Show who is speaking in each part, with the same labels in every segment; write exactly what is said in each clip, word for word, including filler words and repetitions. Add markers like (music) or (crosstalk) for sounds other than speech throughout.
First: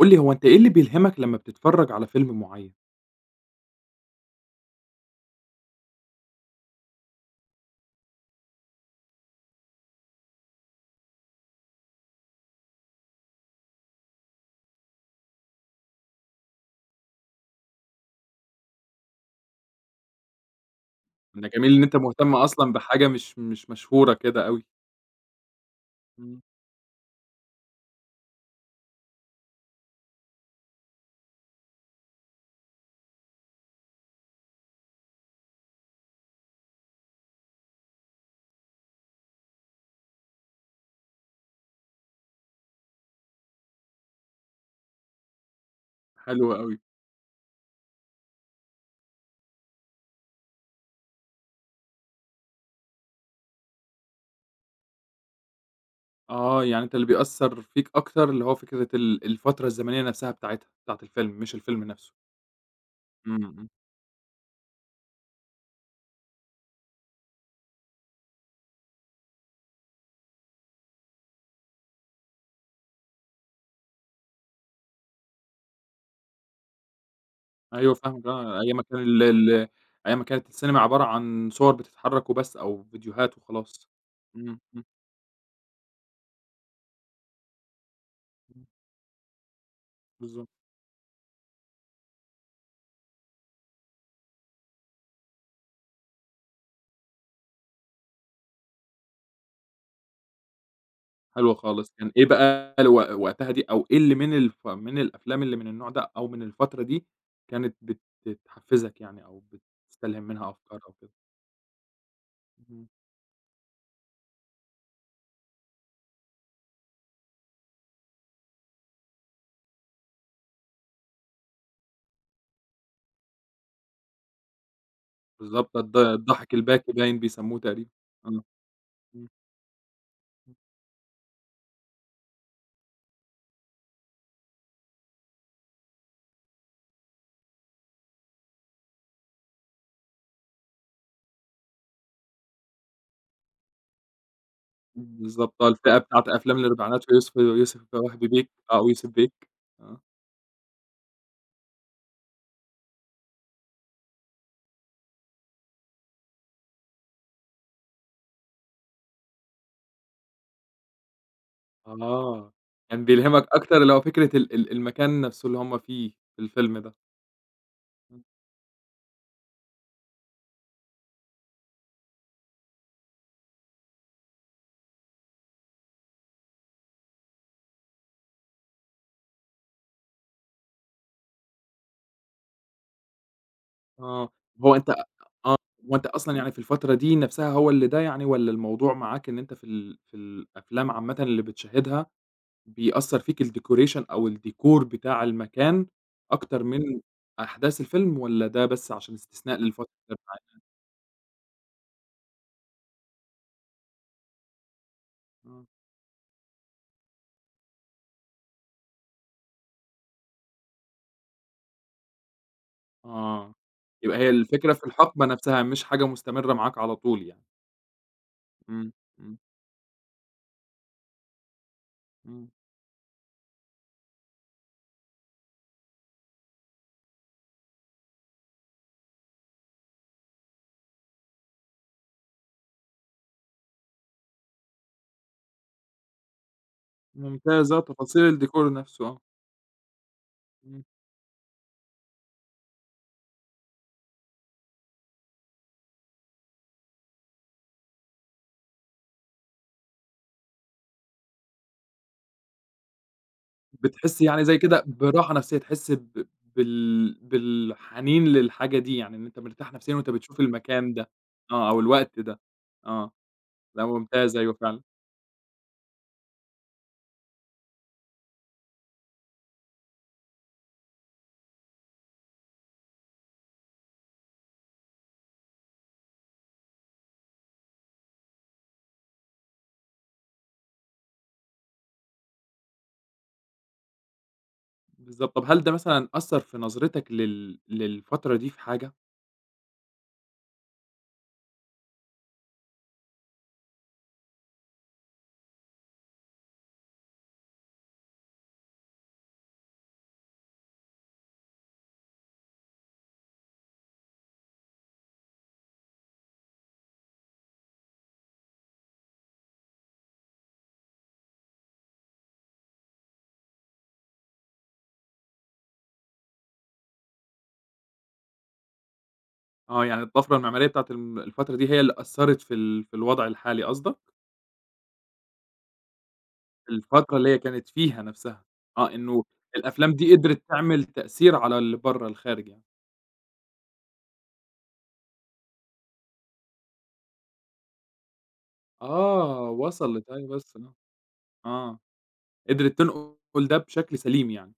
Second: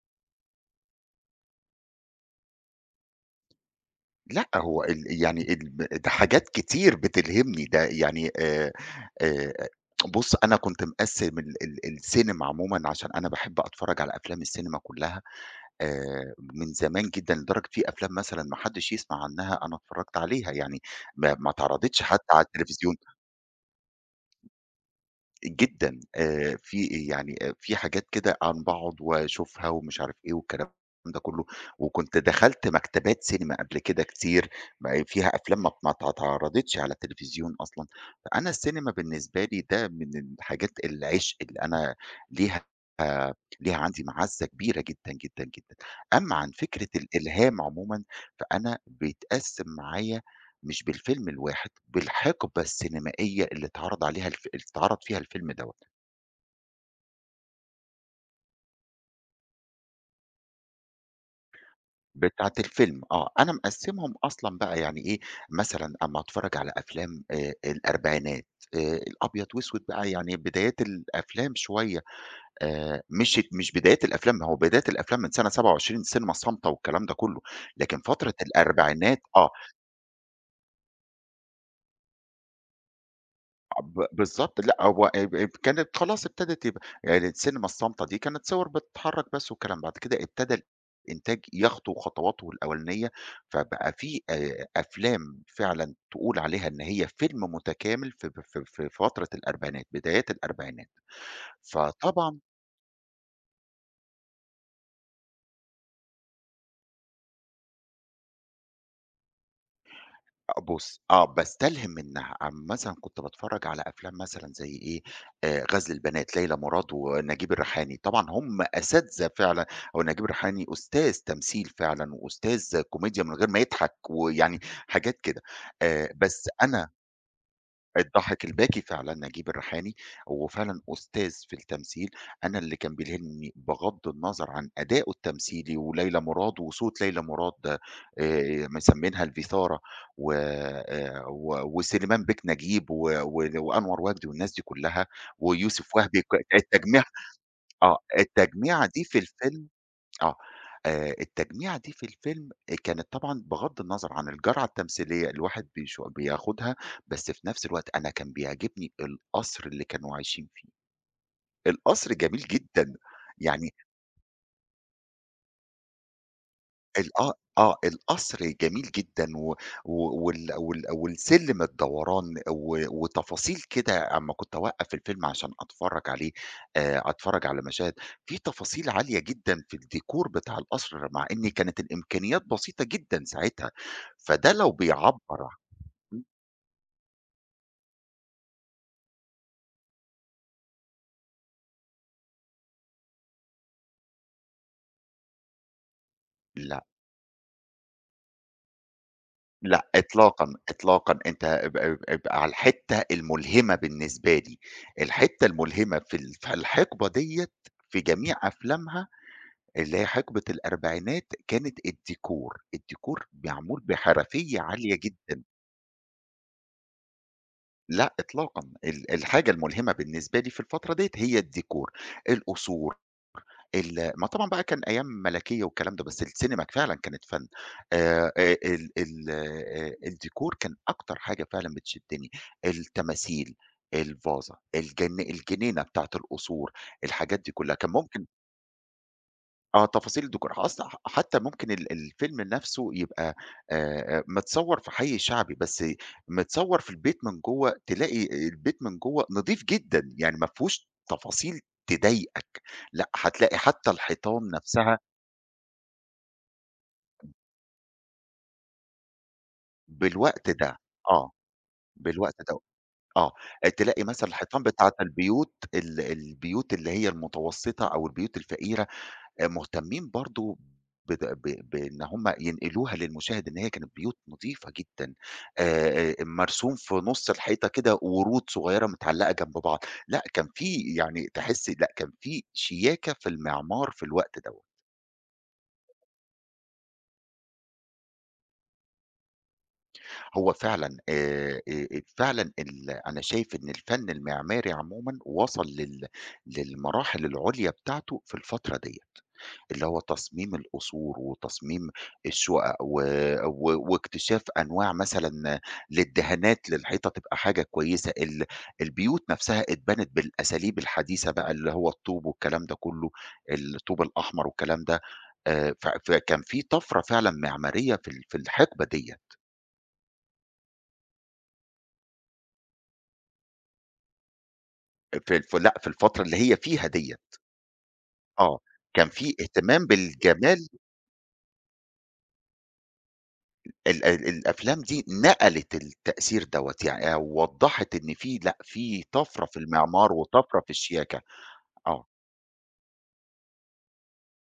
Speaker 1: قُل لي هو أنت إيه اللي بيلهمك لمّا بتتفرّج على فيلم معيّن؟
Speaker 2: لأ، هو ال يعني الب ده حاجات كتير بتلهمني، ده يعني آآ آآ بُص، أنا كنت مقسِّم ال ال السينما عمومًا عشان أنا باحب أتفرّج على أفلام السينما كُلّها آآ من زمان جدًا، لدرجة في أفلام مثلًا ما حدّش يسمع عنّها أنا اتفرّجت عليها، يعني ما
Speaker 1: أنا
Speaker 2: ما
Speaker 1: جميل إن أنت
Speaker 2: اتعرضتش حتى
Speaker 1: مهتم
Speaker 2: على
Speaker 1: أصلًا
Speaker 2: التلفزيون.
Speaker 1: بحاجة مش مش مشهورة كده أوي.
Speaker 2: جدًا،
Speaker 1: إمم،
Speaker 2: آآ في يعني آآ في حاجات كده عن باقعد واشوفها ومش عارف إيه والكلام ده كله، وكنت دخلت مكتبات سينما قبل كده كتير، ما فيها أفلام ما ما ات اتعرضتش على التلفزيون أصلًا، فأنا السينما بالنسبة لي ده من الحاجات العشق اللي أنا ليها آه، ليها عندي معزة كبيرة جدًا، جدًا، جدًا. أمّا
Speaker 1: حلو
Speaker 2: عن
Speaker 1: أوي.
Speaker 2: فكرة الإلهام عمومًا، فأنا بيتقسم معايا مش بالفيلم الواحد، بالحقبة السينمائية اللي اتعرض عليها الف اللي اتعرض فيها الفيلم دوّة،
Speaker 1: آه، يعني أنت اللي بيأثّر فيك أكتر اللي هو فكرة ال الفترة الزمنية نفْسها بتاعتها، بتاعة الفيلم مش الفيلم نفْسه.
Speaker 2: بتاعة الفيلم آه،
Speaker 1: إمم،
Speaker 2: أنا
Speaker 1: إمم،
Speaker 2: مقسّمهم أصلًا بقى يعني إيه، مثلًا أمّا أتفرّج على أفلام آآ الأربعينات، آآ الأبيض وأسود بقى يعني بدايات الأفلام شوية، آآ مش مش بدايات الأفلام، ما هو بداية الأفلام من سنة سبعة وعشرين السينما الصامتة والكلام ده كلّه،
Speaker 1: أيوه
Speaker 2: لكن
Speaker 1: فاهمك
Speaker 2: فترة
Speaker 1: آه، أيام ما كان
Speaker 2: الأربعينات
Speaker 1: ال
Speaker 2: آه،
Speaker 1: ال أيام ما كانت السينما عبارة عن صور بتتحرّك وبس أو فيديوهات وخلاص.
Speaker 2: ب بالضبط،
Speaker 1: إمم،
Speaker 2: لأ
Speaker 1: إمم،
Speaker 2: هو اب اب كانت خلاص ابتدت يبقى يعني السينما الصامتة دي كانت
Speaker 1: إمم،
Speaker 2: صور بتتحرك بس والكلام، بعد كده
Speaker 1: بالضبط.
Speaker 2: ابتدى الإنتاج يخطو خطواته الأولانية، فبقى في آآ أفلام فعلًا تقول عليها إن هي فيلم متكامل في ب في في فترة الأربعينات، بدايات الأربعينات،
Speaker 1: حلو خالص، كان إيه
Speaker 2: فطبعًا
Speaker 1: بقى ال وق وقتها دي أو إيه اللي من الف من الأفلام اللي من النوع ده أو من الفترة دي كانت بت بتحفّزك يعني أو بتستلهم منها
Speaker 2: أ
Speaker 1: أفكار أو
Speaker 2: بُص،
Speaker 1: كده؟
Speaker 2: آه، باستلهم منها. عم
Speaker 1: إمم،
Speaker 2: مثلًا كنت باتفرّج على أفلام مثلًا زي إيه، آآ غزل البنات، ليلى مراد ونجيب الريحاني. طبعًا هم أساتذة فعلًا. هو نجيب الريحاني أستاذ تمثيل فعلًا وأستاذ كوميديا من غير ما يضحك ويعني حاجات كده.
Speaker 1: بالضبط الض
Speaker 2: آآ بس
Speaker 1: الضحك
Speaker 2: أنا
Speaker 1: الباكي باين بيسموه تقريبًا.
Speaker 2: الضحك
Speaker 1: آه،
Speaker 2: الباكي فعلًا
Speaker 1: إمم،
Speaker 2: نجيب الريحاني، هو فعلًا أستاذ في التمثيل، أنا اللي كان بيلهمني بغض النظر عن أداؤه التمثيلي وليلى مراد وصوت ليلى مراد، آآ مسمينها الفيثارة، و آآ و وسليمان بيك نجيب و و وأنور وجدي والناس دي كلّها
Speaker 1: بالضبط آه،
Speaker 2: ويوسف
Speaker 1: الفئة
Speaker 2: وهبي
Speaker 1: بتاعة
Speaker 2: ك
Speaker 1: أفلام
Speaker 2: التجميع
Speaker 1: لربيعات ويوسف ويوسف
Speaker 2: آه،
Speaker 1: وهبي بِيك آه،
Speaker 2: التجميعة دي
Speaker 1: ويوسف
Speaker 2: في
Speaker 1: بيك
Speaker 2: الفيلم
Speaker 1: آه.
Speaker 2: آه. آآ التجميعة دي في الفيلم كانت طبعًا بغض النظر عن الجرعة التمثيلية الواحد بيش بياخدها، بس في نفس الوقت أنا كان بيعجبني القصر اللي كانوا عايشين فيه. القصر جميل
Speaker 1: آه،
Speaker 2: جدًا.
Speaker 1: كان بيلهمك
Speaker 2: يعني
Speaker 1: أكتر اللي هو فكرة ال ال المكان نفسه اللي هُم فيه في الفيلم ده.
Speaker 2: ال آه، آه، القصر جميل جدًا و و وال وال والسلِّم الدوران و وتفاصيل كده أمّا كنت أوقّف الفيلم عشان أتفرّج عليه، آآ، أتفرّج على مشاهد، في تفاصيل عالية جدًا في الdecor بتاع القصر مع إن كانت الإمكانيات بسيطة جدًا ساعتها،
Speaker 1: آه،
Speaker 2: فده لو
Speaker 1: هو أنت
Speaker 2: بيعبّر عن
Speaker 1: هو أنت أصلًا يعني في الفترة دي نفْسها هو اللي ده يعني والّا الموضوع معاك إن أنت في ال في الأفلام عامةً اللي بتشاهدها بيأثّر فيك الdecoration أو الديكور بتاع المكان أكتر
Speaker 2: لأ،
Speaker 1: من أحداث الفيلم والّا ده بس عشان استثناء للفترة
Speaker 2: لأ
Speaker 1: اللي
Speaker 2: إطلاقًا،
Speaker 1: معاك؟
Speaker 2: إطلاقًا، أنت ابقى ابقى ابقى على الحتّة الملهمة بالنسبة لي، الحتّة
Speaker 1: آه،
Speaker 2: الملهمة في ال في الحقبة ديّة في جميع أفلامها اللي هي حقبة الأربعينات كانت الديكور، الديكور
Speaker 1: آه.
Speaker 2: معمول
Speaker 1: يبقى هي
Speaker 2: بحرفية
Speaker 1: الفكرة في
Speaker 2: عالية
Speaker 1: الحقبة
Speaker 2: جدًا،
Speaker 1: نفْسها مش حاجة مستمرة معاك على طول يعني.
Speaker 2: لأ إطلاقًا،
Speaker 1: إمم،
Speaker 2: ال
Speaker 1: إمم،
Speaker 2: الحاجة الملهمة بالنسبة لي في الفترة ديّة هي الديكور،
Speaker 1: إمم.
Speaker 2: القصور، ال ما طبعًا بقى كان أيام ملكية والكلام ده، بس السينما فعلًا كانت فن، آآ آآ ال ال آآ الديكور كان أكتر حاجة فعلًا بتشدني، التماثيل، الفازة، الجن الجنينة بتاعة القصور، الحاجات دي
Speaker 1: ممتاز
Speaker 2: كلها،
Speaker 1: آه،
Speaker 2: كان
Speaker 1: تفاصيل
Speaker 2: ممكن
Speaker 1: الديكور نفْسه آه.
Speaker 2: آه، تفاصيل الديكور
Speaker 1: إمم.
Speaker 2: أصلًا ح حتى ممكن ال الفيلم نفسه يبقى، آآ، متصوّر في حي شعبي، بس متصوّر في البيت من جوّه، تلاقي البيت من جوّه نضيف جدًا، يعني ما فيهوش تفاصيل تضايقك، لأ، هتلاقي حتى
Speaker 1: بتحسّي يعني
Speaker 2: الحيطان
Speaker 1: زي كده
Speaker 2: نفسها
Speaker 1: براحة نفسيّة، تحسّي ب بال بالحنين للحاجة دي، يعني إن أنت مرتاح نفسيًا وأنت بتشوف
Speaker 2: بالوقت ده،
Speaker 1: المكان ده.
Speaker 2: آه،
Speaker 1: آه، أو الوقت
Speaker 2: بالوقت
Speaker 1: ده.
Speaker 2: ده
Speaker 1: آه،
Speaker 2: آه،
Speaker 1: لأ
Speaker 2: تلاقي مثلًا
Speaker 1: ممتاز أيوه
Speaker 2: الحيطان
Speaker 1: فعلًا.
Speaker 2: بتاعة البيوت ال البيوت اللي هي المتوسطة أو البيوت الفقيرة، آآ مهتمين برضه بد ب بإن هم ينقلوها للمشاهد إن هي كانت بيوت نضيفة جدًا، آآ آآ مرسوم في نُص الحيطة كده ورود صغيرة متعلقة جنب بعض، لأ كان في يعني تحسّي لأ كان في شياكة في المعمار في الوقت دوّة،
Speaker 1: بالضبط. طب هل ده مثلًا أثّر في نظرتك لل للفترة دي في حاجة؟
Speaker 2: هو فعلًا آآ آآ فعلًا ال أنا شايف إن الفن المعماري عمومًا وصل لل للمراحل العُليا بتاعته في الفترة ديّة. اللي هو تصميم القصور وتصميم الشقق و و واكتشاف أنواع مثلًا للدهانات للحيطة تبقى حاجة كويسة، ال البيوت نفسها اتبنت بالأساليب الحديثة بقى اللي هو الطوب والكلام ده كله، الطوب الأحمر والكلام ده، آآ، ف فكان في طفرة فعلًا معمارية في ال في الحقبة ديّة،
Speaker 1: آه، يعني الطفرة المعمارية بتاعة الم الفترة دي هي اللي أثّرت في ال في الوضع الحالي قصدك؟
Speaker 2: في الف لأ، في الفترة اللي هي فيها ديّة،
Speaker 1: الفترة اللي هي كانت فيها نفسها.
Speaker 2: آه،
Speaker 1: آه،
Speaker 2: كان
Speaker 1: إنه
Speaker 2: في اهتمام
Speaker 1: الأفلام دي قدرت
Speaker 2: بالجمال.
Speaker 1: تعمل تأثير على اللي برّه، الخارج يعني.
Speaker 2: ال ال الأفلام دي نقلت التأثير دوّة، يعني وضّحت إن في لأ، في طَفرة
Speaker 1: آه،
Speaker 2: في
Speaker 1: وصلت
Speaker 2: المعمار
Speaker 1: أيوه بس،
Speaker 2: وطَفرة في
Speaker 1: آه،
Speaker 2: الشياكة.
Speaker 1: آه.
Speaker 2: آه،
Speaker 1: قدرت تنقل ده بشكل سليم يعني.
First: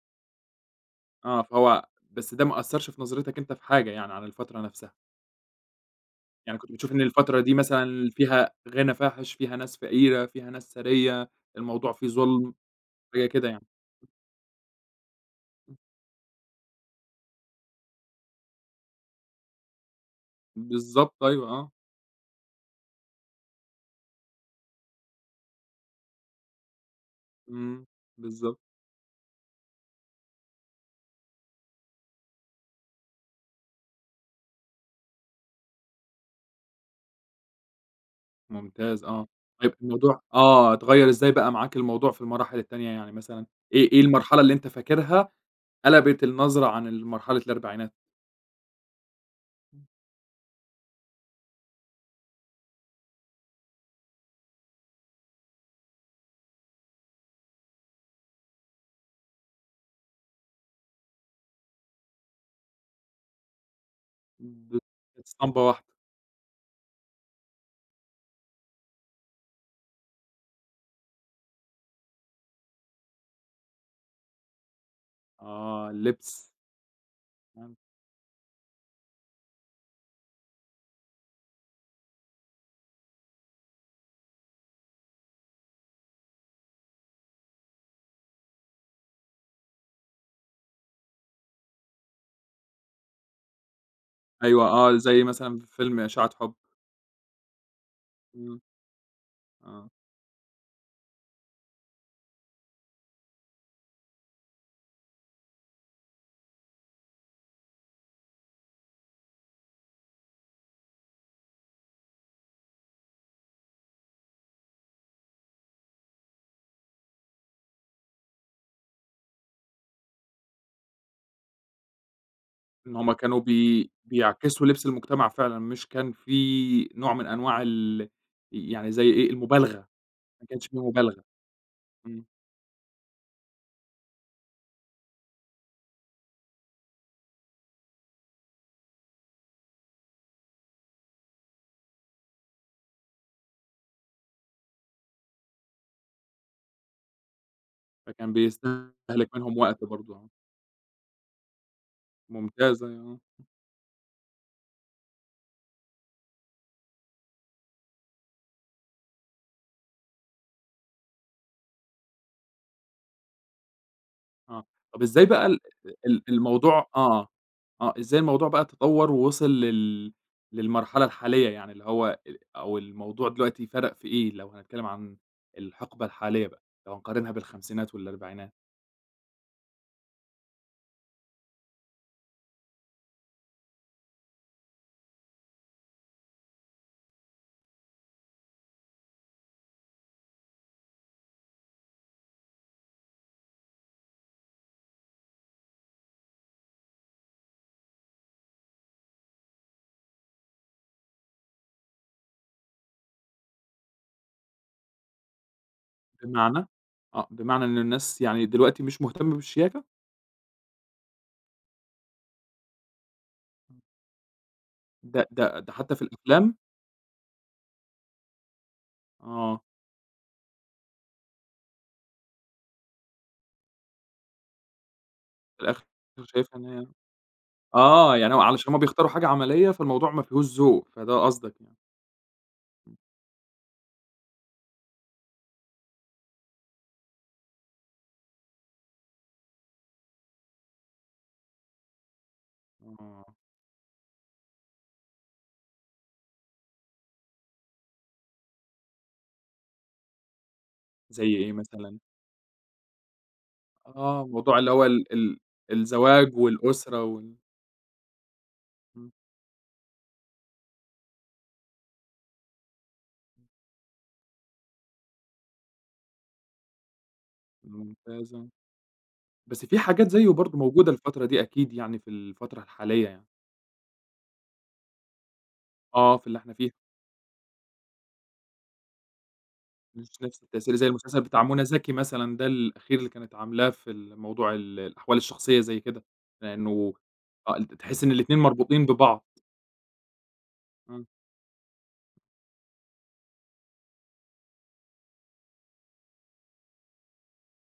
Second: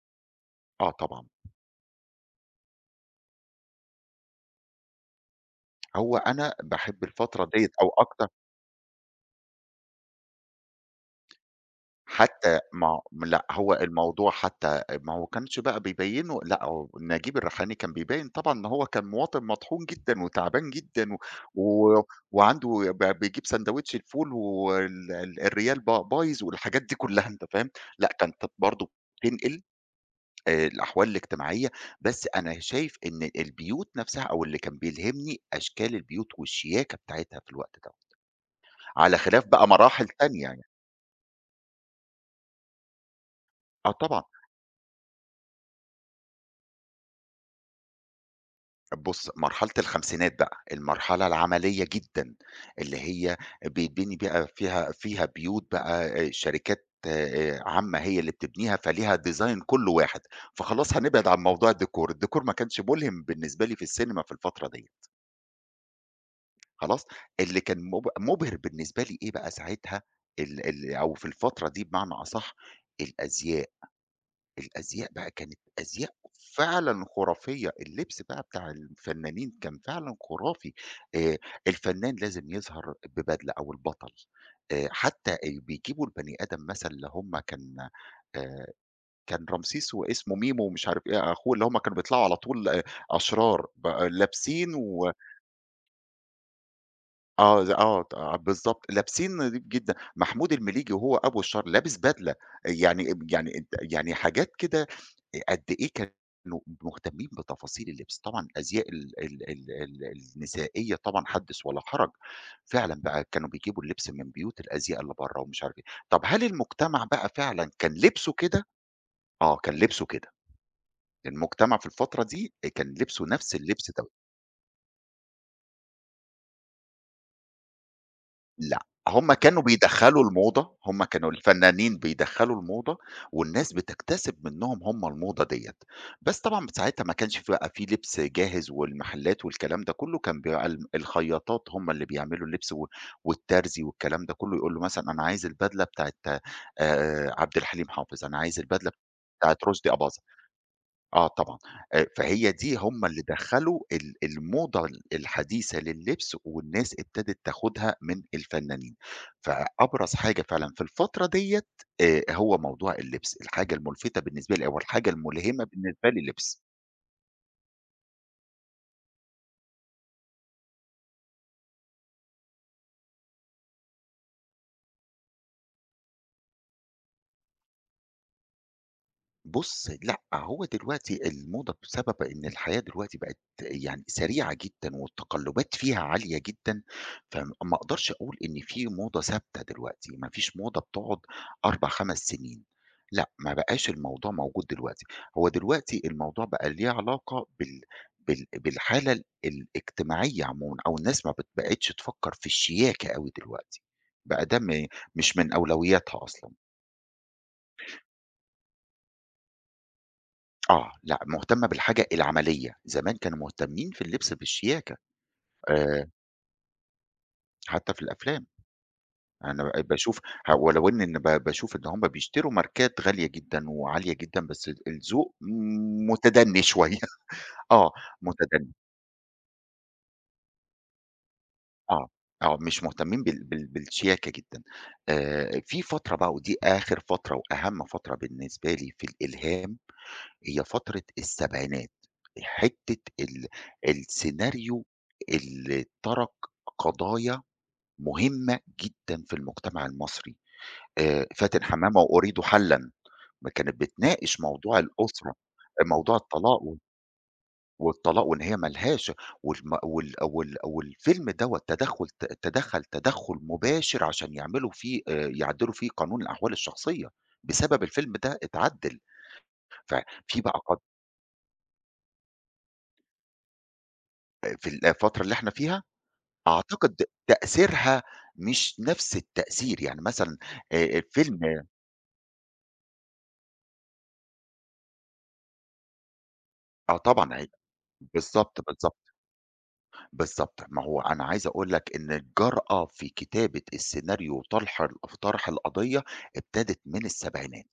Speaker 2: آه طبعًا.
Speaker 1: آه، فهو بس ده ما أثّرش في نظرتك أنت في حاجة يعني عن الفترة نفسها.
Speaker 2: هو أنا
Speaker 1: يعني كنت بتشوف إن
Speaker 2: باحب
Speaker 1: الفترة
Speaker 2: الفترة
Speaker 1: دي
Speaker 2: ديّة أو
Speaker 1: مثلًا
Speaker 2: أكتر
Speaker 1: فيها غنى فاحِش، فيها ناس فقيرة، فيها ناس ثرية، الموضوع فيه ظُلم،
Speaker 2: حتى ما
Speaker 1: حاجة
Speaker 2: لأ،
Speaker 1: كده يعني.
Speaker 2: هو الموضوع حتى ما هو كانش بقى بيبيّنه لأ، هو نجيب الريحاني كان بيبيّن طبعًا إن هو كان مواطن مطحون جدًا وتعبان جدًا
Speaker 1: بالضبط
Speaker 2: و
Speaker 1: أيوه، آه،
Speaker 2: و وعنده ب بيجيب ساندويتش الفول وال ال الريال با بايظ والحاجات دي كُلّها أنت فاهم؟
Speaker 1: إمم،
Speaker 2: لأ، كانت
Speaker 1: بالضبط،
Speaker 2: برضه بتنقل آآ الأحوال الاجتماعية، بس أنا شايف إن البيوت نَفْسها أو اللي كان بيلهمني أشكال البيوت والشياكة بتاعتها في الوقت دوّة،
Speaker 1: ممتاز
Speaker 2: على
Speaker 1: آه.
Speaker 2: خلاف بقى
Speaker 1: طيب
Speaker 2: مراحل
Speaker 1: الموضوع
Speaker 2: تانية يعني
Speaker 1: آه، اتغيّر إزاي بقى معاك الموضوع في المراحل التانية يعني مثلًا،
Speaker 2: آه
Speaker 1: إيه إيه
Speaker 2: طبعًا،
Speaker 1: المرحلة اللي أنت فاكرها قلبت النظرة عن ال مرحلة الأربعينات؟
Speaker 2: بُص مرحلة الخمسينات بقى، المرحلة العملية جدًا، اللي هي بيتبني بقى فيها فيها بيوت بقى آآ شركات آآ عامة هي اللي بتبنيها، فليها design كُلّه واحد، فخلاص هنبعد عن موضوع الديكور، الديكور ما كانش مُلهم بالنسبة لي في السينما في الفترة
Speaker 1: ب
Speaker 2: ديّة.
Speaker 1: اسطمبة واحدة.
Speaker 2: خلاص، اللي كان مب مُبهِر بالنسبة لي إيه بقى ساعتها، ال ال أو في الفترة دي بمعنى أصح، الأزياء، الأزياء بقى كانت
Speaker 1: آه،
Speaker 2: أزياء
Speaker 1: اللبس.
Speaker 2: فعلًا خُرافية، اللبس بقى بتاع الفنانين كان فعلًا خُرافي، آآ الفنان لازم يظهر ببدلة أو البطل، آآ حتى آآ بيجيبوا البني آدم مثلًا اللي هُم كان، آآ كان رمسيس واسمه ميمو ومش عارف إيه أخوه، اللي هُم كانوا بيطلعوا على طول آه، أشرار، بقى
Speaker 1: أيوه
Speaker 2: لابسين
Speaker 1: آه،
Speaker 2: و
Speaker 1: زي مثلًا فيلم إشاعة حُب.
Speaker 2: آه، ز آه، ت آه،
Speaker 1: إمم،
Speaker 2: بالضبط، لابسين نضيف
Speaker 1: آه،
Speaker 2: جدًا، محمود المليجي وهو أبو الشر لابس بدلة، يعني ب يعني أنت يعني حاجات كده أ قد إيه كانوا مهتمين بتفاصيل اللبس، طبعًا الأزياء ال ال ال ال النسائية طبعًا حدث ولا حرج، فعلًا بقى كانوا بيجيبوا اللبس من بيوت الأزياء اللي برّه ومش عارف إيه، طب هل المجتمع بقى فعلًا كان لبسه كده؟ آه، كان لبسه كده، المجتمع في الفترة دي كان
Speaker 1: إن هُم
Speaker 2: لبسه
Speaker 1: كانوا
Speaker 2: نفس
Speaker 1: بي
Speaker 2: اللبس دَوّة.
Speaker 1: بيعكسوا لبس المجتمع فعلًا، مش كان في نوع من أنواع ال
Speaker 2: لأ،
Speaker 1: يعني زي إيه،
Speaker 2: هُم كانوا
Speaker 1: المبالغة.
Speaker 2: بيدخّلوا
Speaker 1: ما كانش
Speaker 2: الموضة،
Speaker 1: في
Speaker 2: هُم
Speaker 1: مبالغة.
Speaker 2: كانوا الفنانين
Speaker 1: إمم،
Speaker 2: بيدخّلوا الموضة، والناس بتكتسب منّهم هُم الموضة ديّة، بس طبعًا ساعتها ما كانش في بقى في لبس جاهز والمحلات والكلام ده كلّه، كان بيبقى ال الخياطات هُم اللي بيعملوا اللبس و والترزي والكلام ده كلّه، يقول له مثلًا أنا عايز البدلة بتاعة آآ عبد الحليم حافظ،
Speaker 1: فكان
Speaker 2: أنا عايز البدلة
Speaker 1: بيستهلك
Speaker 2: بتاعة
Speaker 1: منهم وقت
Speaker 2: رُشدي
Speaker 1: برضه.
Speaker 2: أباظة.
Speaker 1: آه،
Speaker 2: آه طبعًا، آآ فهي دي
Speaker 1: ممتازة
Speaker 2: هم
Speaker 1: آه.
Speaker 2: اللي دخّلوا ال الموضة ال الحديثة لللبس والناس ابتدت تاخدها من الفنانين، فأبرز حاجة فعلًا في الفترة ديّة آآ هو موضوع اللبس، الحاجة المُلفتة بالنسبة
Speaker 1: آه،
Speaker 2: لي أو
Speaker 1: طب
Speaker 2: الحاجة
Speaker 1: إزاي بقى ال
Speaker 2: الملهمة بالنسبة لي
Speaker 1: ال
Speaker 2: اللبس.
Speaker 1: الموضوع آه. آه، إزاي الموضوع بقى تطوّر ووصل لل للمرحلة الحالية يعني اللي هو ال أو الموضوع دلوقتي فرق في إيه لو هنتكلم عن الحقبة الحالية بقى، لو هنقارنها بالخمسينات والأربعينات.
Speaker 2: بُص، لأ، هو دلوقتي الموضة بسبب إن الحياة دلوقتي بقت يعني سريعة جدًا والتقلُّبات فيها عالية جدًا، فما أقدرش أقول إن في موضة ثابتة دلوقتي، ما فيش موضة بتقعد أربع، 5 سنين، لأ، ما بقاش الموضوع موجود دلوقتي. هو دلوقتي الموضوع بقى ليه علاقة بال بال بالحالة ال الاجتماعية عمومًا أو الناس ما بت بقتش تفكّر في الشياكة أوي دلوقتي، بقى ده م مش من أولوياتها أصلًا.
Speaker 1: بمعنى آه، بمعنى إن الناس يعني دلوقتي مش مهتمة بالشياكة؟
Speaker 2: آه، لأ، مهتمة بالحاجة العملية، زمان كانوا مهتمين في اللبس بالشياكة،
Speaker 1: ده ده ده حتى في
Speaker 2: آآ،
Speaker 1: الأفلام
Speaker 2: حتى في الأفلام،
Speaker 1: آه،
Speaker 2: أنا بقيت باشوف ه ولو إن إن ب باشوف إن هُم بيشتروا ماركات غالية جدًا وعالية جدًا، بس ال الذوق
Speaker 1: في الآخر شايفها
Speaker 2: متدني
Speaker 1: إن هي
Speaker 2: شوية. (laughs) آه،
Speaker 1: آه، يعني هو
Speaker 2: متدني،
Speaker 1: علشان هم بيختاروا حاجة عملية فالموضوع ما فيهوش ذوق، فده قصدك يعني.
Speaker 2: آه، آه، مش مهتمين بال بال بالشياكة جدًا. آآ، في فترة بقى ودي آخر فترة وأهم فترة بالنسبة لي في الإلهام هي فترة السبعينات، حتّة
Speaker 1: آه،
Speaker 2: ال السيناريو اللي ترك قضايا مهمة جدًا في المجتمع المصري، آآ
Speaker 1: زي إيه
Speaker 2: فاتن
Speaker 1: مثلًا؟
Speaker 2: حمامة وأريد حلًا، ما كانت
Speaker 1: آه،
Speaker 2: بتناقش
Speaker 1: موضوع اللي
Speaker 2: موضوع
Speaker 1: هو ال
Speaker 2: الأسرة،
Speaker 1: ال
Speaker 2: موضوع
Speaker 1: الزواج
Speaker 2: الطلاق و
Speaker 1: والأسرة وال
Speaker 2: والطلاق وإن هي ما
Speaker 1: إمم،
Speaker 2: لهاش والم وال وال والفيلم دوّة تدخُّل ت تدخّل تدخُّل مباشر عشان يعملوا فيه آآ يعدّلوا فيه قانون الأحوال الشخصية، بسبب الفيلم ده
Speaker 1: ممتازة.
Speaker 2: اتعدّل،
Speaker 1: بس في حاجات زيّه
Speaker 2: ففي
Speaker 1: برضه
Speaker 2: بقى قد
Speaker 1: موجودة الفترة دي أكيد يعني في الفترة الحالية يعني.
Speaker 2: في الفترة اللي إحنا فيها
Speaker 1: آه، في اللي إحنا فيها.
Speaker 2: أعتقد تأثيرها مش نفس التأثير، يعني
Speaker 1: مش
Speaker 2: مثلًا
Speaker 1: نفس التأثير
Speaker 2: آآ
Speaker 1: زي المسلسل بتاع منى
Speaker 2: الفيلم
Speaker 1: زكي مثلًا ده الأخير اللي كانت عاملاه في الموضوع ال الأحوال الشخصية زي كده. لإنه
Speaker 2: آه طبعًا هي
Speaker 1: آه، أنت تحس إن الاتنين
Speaker 2: بالضبط،
Speaker 1: مربوطين
Speaker 2: بالضبط،
Speaker 1: ببعض.
Speaker 2: بالضبط. ما هو
Speaker 1: إمم،
Speaker 2: أنا عايز أقول لك إن الجرأة في كتابة السيناريو وطرح ال في طرح القضية ابتدت من السبعينات،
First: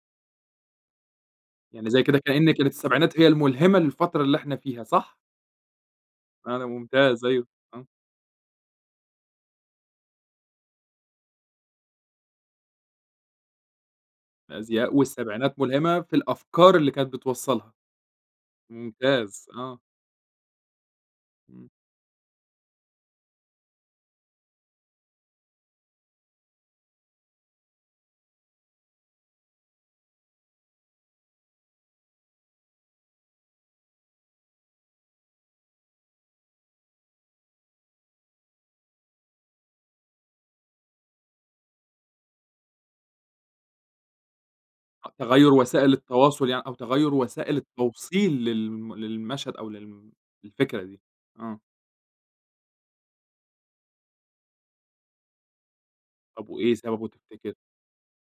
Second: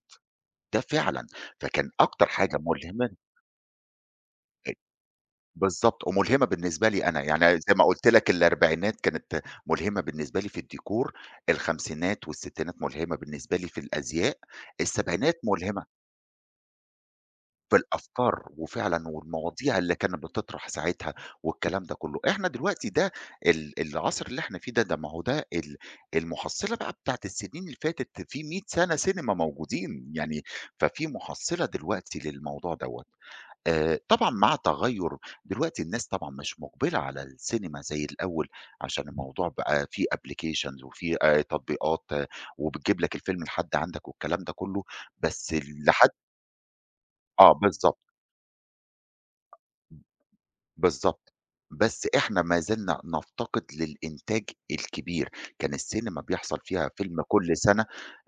Speaker 2: ده فعلًا،
Speaker 1: يعني
Speaker 2: فكان
Speaker 1: زي كده
Speaker 2: أكتر
Speaker 1: كأن
Speaker 2: حاجة
Speaker 1: كانت
Speaker 2: ملهمة
Speaker 1: السبعينات هي الملهمة للفترة اللي إحنا
Speaker 2: آآ
Speaker 1: فيها صح؟
Speaker 2: بالضبط، وملهمة
Speaker 1: أنا
Speaker 2: بالنسبة لي أنا،
Speaker 1: ممتاز أيوه،
Speaker 2: يعني زي ما
Speaker 1: آه،
Speaker 2: قُلت لك الأربعينات كانت ملهمة بالنسبة لي في الديكور، الخمسينات والستينات ملهمة بالنسبة لي في الأزياء،
Speaker 1: الأزياء
Speaker 2: السبعينات
Speaker 1: والسبعينات
Speaker 2: ملهمة
Speaker 1: ملهمة في الأفكار اللي كانت بتوصّلها.
Speaker 2: بالأفكار وفعلًا
Speaker 1: ممتاز
Speaker 2: والمواضيع
Speaker 1: آه،
Speaker 2: اللي كانت بتطرح ساعتها
Speaker 1: إمم،
Speaker 2: والكلام ده كله، إحنا دلوقتي ده ال العصر اللي إحنا فيه ده، ده ما هو ده ال المُحصّلة بقى بتاعة السنين اللي فاتت في مئة سَنة سينما موجودين، يعني ففي مُحصّلة دلوقتي للموضوع دوّة. آآ طبعًا مع تغيُّر دلوقتي الناس طبعًا مش مُقبلة على السينما زي الأول عشان الموضوع بقى فيه applications وفيه آآ تطبيقات آه، وبتجيب لك الفيلم لحد عندك والكلام ده كله،
Speaker 1: أ تغيُّر
Speaker 2: بس
Speaker 1: وسائل
Speaker 2: لحد
Speaker 1: التواصل يعني أو تغيُّر
Speaker 2: آه
Speaker 1: وسائل
Speaker 2: بالضبط.
Speaker 1: التوصيل للم للمشهد أو للم للفكرة دي.
Speaker 2: بالضبط.
Speaker 1: آه،
Speaker 2: بس إحنا ما زلنا نفتقد للإنتاج الكبير، كان السينما
Speaker 1: طَب
Speaker 2: بيحصل
Speaker 1: وإيه
Speaker 2: فيها
Speaker 1: سببه
Speaker 2: فيلم
Speaker 1: تفتكر؟
Speaker 2: كل سنة.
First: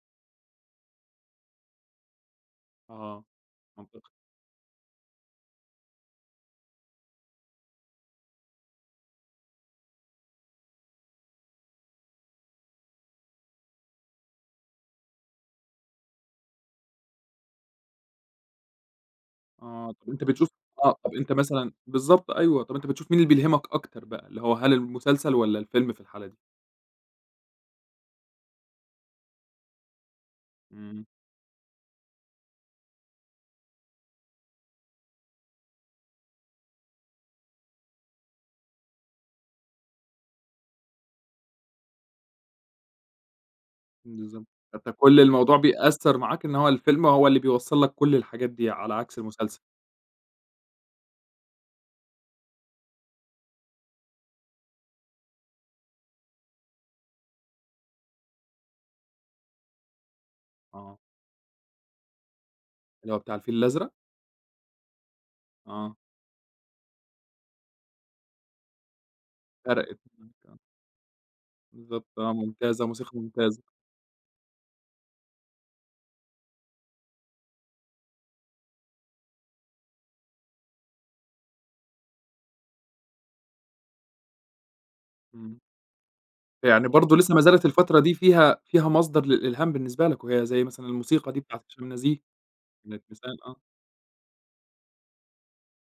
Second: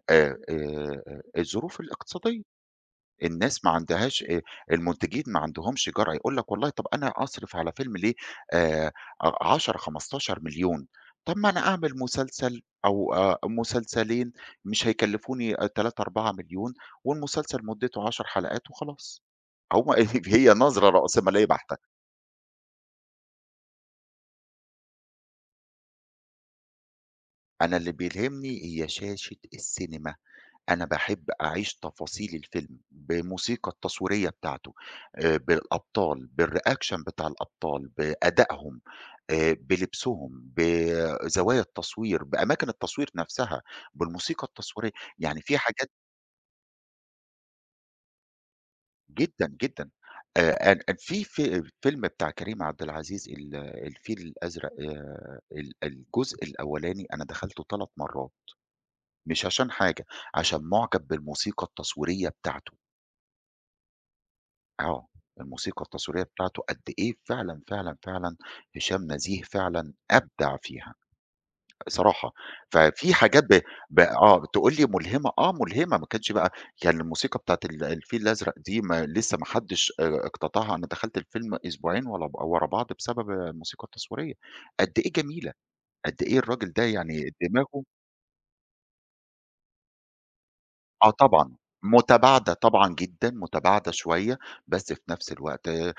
Speaker 2: آآ آآ الظروف الاقتصادية،
Speaker 1: آه،
Speaker 2: الناس ما
Speaker 1: منطقي.
Speaker 2: عندهاش آآ المنتجين ما عندهمش جرأة، يقول لك والله طب أنا أصرف على فيلم ليه آآ ع عشرة، خمستاشر مليون طب ما أنا أعمل مسلسل أو آآ مسلسلين مش هيكلفوني آآ تلاتة، أربعة مليون والمسلسل مدته 10 حلقات وخلاص.
Speaker 1: آه،
Speaker 2: هو
Speaker 1: طَب أنت
Speaker 2: (laughs) هي
Speaker 1: بتشوف
Speaker 2: نظرة
Speaker 1: آه، طَب أنت
Speaker 2: رأسمالية
Speaker 1: مثلًا
Speaker 2: بحتة.
Speaker 1: بالضبط أيوه، طَب أنت بتشوف مين اللي بيلهمك أكتر بقى، اللي هو هل المسلسل والّا الفيلم في الحالة دي؟
Speaker 2: أنا اللي بيلهمني هي شاشة السينما، أنا
Speaker 1: إمم،
Speaker 2: باحب أعيش تفاصيل الفيلم، بموسيقى التصويرية بتاعته، آآ بالأبطال، بالreaction بتاع الأبطال، بأدائهم، آآ بلبسهم، بزوايا التصوير، بأماكن التصوير نفسها،
Speaker 1: بالضبط،
Speaker 2: بالموسيقى
Speaker 1: فأنت
Speaker 2: التصويرية،
Speaker 1: كل
Speaker 2: يعني في
Speaker 1: الموضوع
Speaker 2: حاجات
Speaker 1: بيأثّر معاك إن هو الفيلم هو اللي بيوصّل لك كل الحاجات دي على عكس
Speaker 2: جدًا،
Speaker 1: المسلسل.
Speaker 2: جدًا. آآ أن أن في في فيلم بتاع كريم عبد العزيز ال الفيل الأزرق آآ ال الجزء الأولاني أنا دخلته 3 مرات. مش عشان حاجة، عشان
Speaker 1: آه،
Speaker 2: مُعجب بالموسيقى التصويرية بتاعته،
Speaker 1: اللي هو بتاع الفيل الأزرق؟
Speaker 2: آه، الموسيقى
Speaker 1: آه،
Speaker 2: التصويرية بتاعته قد إيه فعلًا، فعلًا، فعلًا هشام نزيه فعلًا
Speaker 1: فرقِت معاك،
Speaker 2: أبدع
Speaker 1: آه.
Speaker 2: فيها
Speaker 1: بالضبط
Speaker 2: صراحة،
Speaker 1: آه، ممتازة،
Speaker 2: ففي
Speaker 1: موسيقى
Speaker 2: حاجات ب
Speaker 1: ممتازة.
Speaker 2: ب آه، تقول لي ملهمة، آه ملهمة، ما كانتش بقى يعني الموسيقى بتاعة ال الفيل الأزرق دي ما لسه ما حدش آآ اقتطعها، أنا دخلت الفيلم أسبوعين ول ورا بعض بسبب الموسيقى التصويرية، قد إيه جميلة،
Speaker 1: إمم،
Speaker 2: قد إيه الراجل ده
Speaker 1: فيعني برضه
Speaker 2: يعني
Speaker 1: لسه ما زالت
Speaker 2: دماغه
Speaker 1: الفترة دي فيها فيها مصدر للإلهام بالنسبة لك، وهي زي مثلًا
Speaker 2: آه
Speaker 1: الموسيقى دي
Speaker 2: طبعًا،
Speaker 1: بتاعة هشام نزيه
Speaker 2: متباعدة طبعًا
Speaker 1: كانت
Speaker 2: جدًا،
Speaker 1: مثال آه.
Speaker 2: متباعدة شوية، بس في نفس الوقت آآ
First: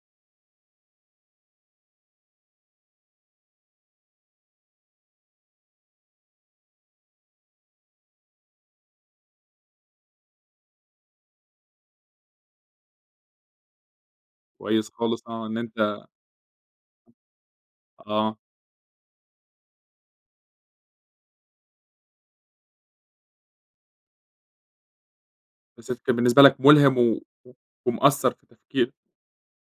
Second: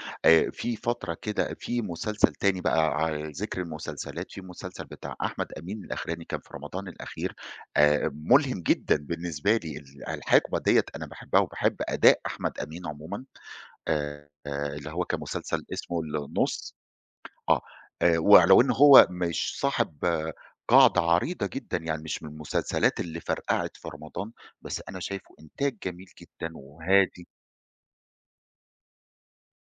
Speaker 2: في فترة كده في مسلسل تاني بقى على ذكر المسلسلات، في مسلسل بتاع أحمد أمين الأخراني كان في رمضان الأخير آآ ملهم جدًا بالنسبة لي، ال الحقبة ديّة أنا باحبها وباحب أداء أحمد أمين عمومًا، آآ اللي
Speaker 1: كويس
Speaker 2: هو كان
Speaker 1: خالص آه، إن
Speaker 2: مسلسل اسمه
Speaker 1: أنت
Speaker 2: النُص. آه، آآ
Speaker 1: آه،
Speaker 2: ولو إن هو مش صاحب آه، قاعدة عريضة جدًا، يعني مش من المسلسلات اللي فرقعت في رمضان، بس أنا شايفه إنتاج
Speaker 1: بس أنت
Speaker 2: جميل
Speaker 1: كان بالنسبة
Speaker 2: جدًا
Speaker 1: لك ملهم و
Speaker 2: وهادي
Speaker 1: و ومأثّر في تفكيرك.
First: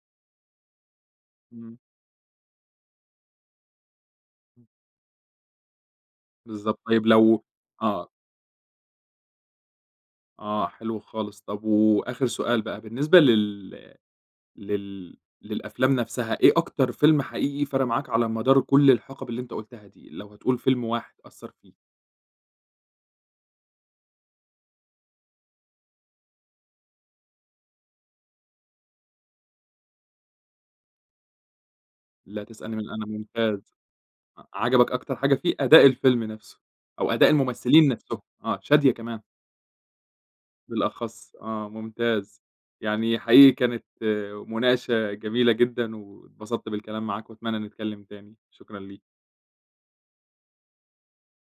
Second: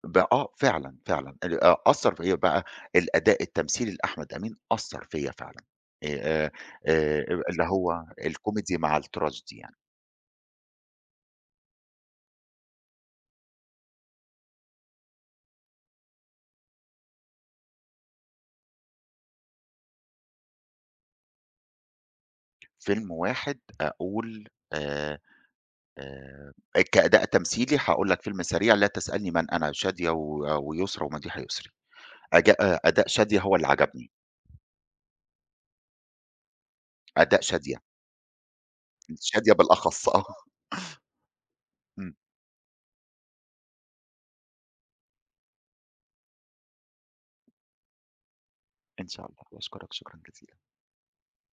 Speaker 2: ب آه فعلًا، فعلًا ال أ
Speaker 1: إمم،
Speaker 2: أثّر فيّا بقى الأداء التمثيلي لأحمد أمين
Speaker 1: إمم.
Speaker 2: أثّر فيّا فعلًا، آآ
Speaker 1: بالضبط، طيب
Speaker 2: آآ
Speaker 1: لو
Speaker 2: اللي هو
Speaker 1: آه،
Speaker 2: الكوميدي مع التراجيدي يعني،
Speaker 1: آه، حلو خالص، طب وآخر سؤال بقى بالنسبة لل لل للأفلام نفسها، إيه أكتر فيلم حقيقي فرق معاك على مدار كل الحقب اللي أنت قُلتها دي، لو هتقول فيلم واحد أثّر فيك؟
Speaker 2: فيلم واحد أقول آآ آآ كأداء تمثيلي هاقول لك فيلم سريع، لا تسألني من أنا، شادية و ويسرا ومديحة يسري.
Speaker 1: لا
Speaker 2: أجا
Speaker 1: تسألني
Speaker 2: آآ
Speaker 1: من أنا
Speaker 2: أداء شادية هو اللي
Speaker 1: ممتاز.
Speaker 2: عجبني،
Speaker 1: أ عجبك أكتر حاجة فيه أداء الفيلم نفسه، أو أداء
Speaker 2: أداء شادية،
Speaker 1: الممثلين نفسهم، آه، شادية كمان
Speaker 2: شادية بالأخص آه،
Speaker 1: بالأخص، آه
Speaker 2: إمم،
Speaker 1: ممتاز. يعني حقيقي كانت آه، مناقشة جميلة جدًا، واتبسطت بالكلام معاك، وأتمنى نتكلم تاني، شكرًا
Speaker 2: إن
Speaker 1: ليك.
Speaker 2: شاء الله، وأشكرك شكرًا جزيلًا.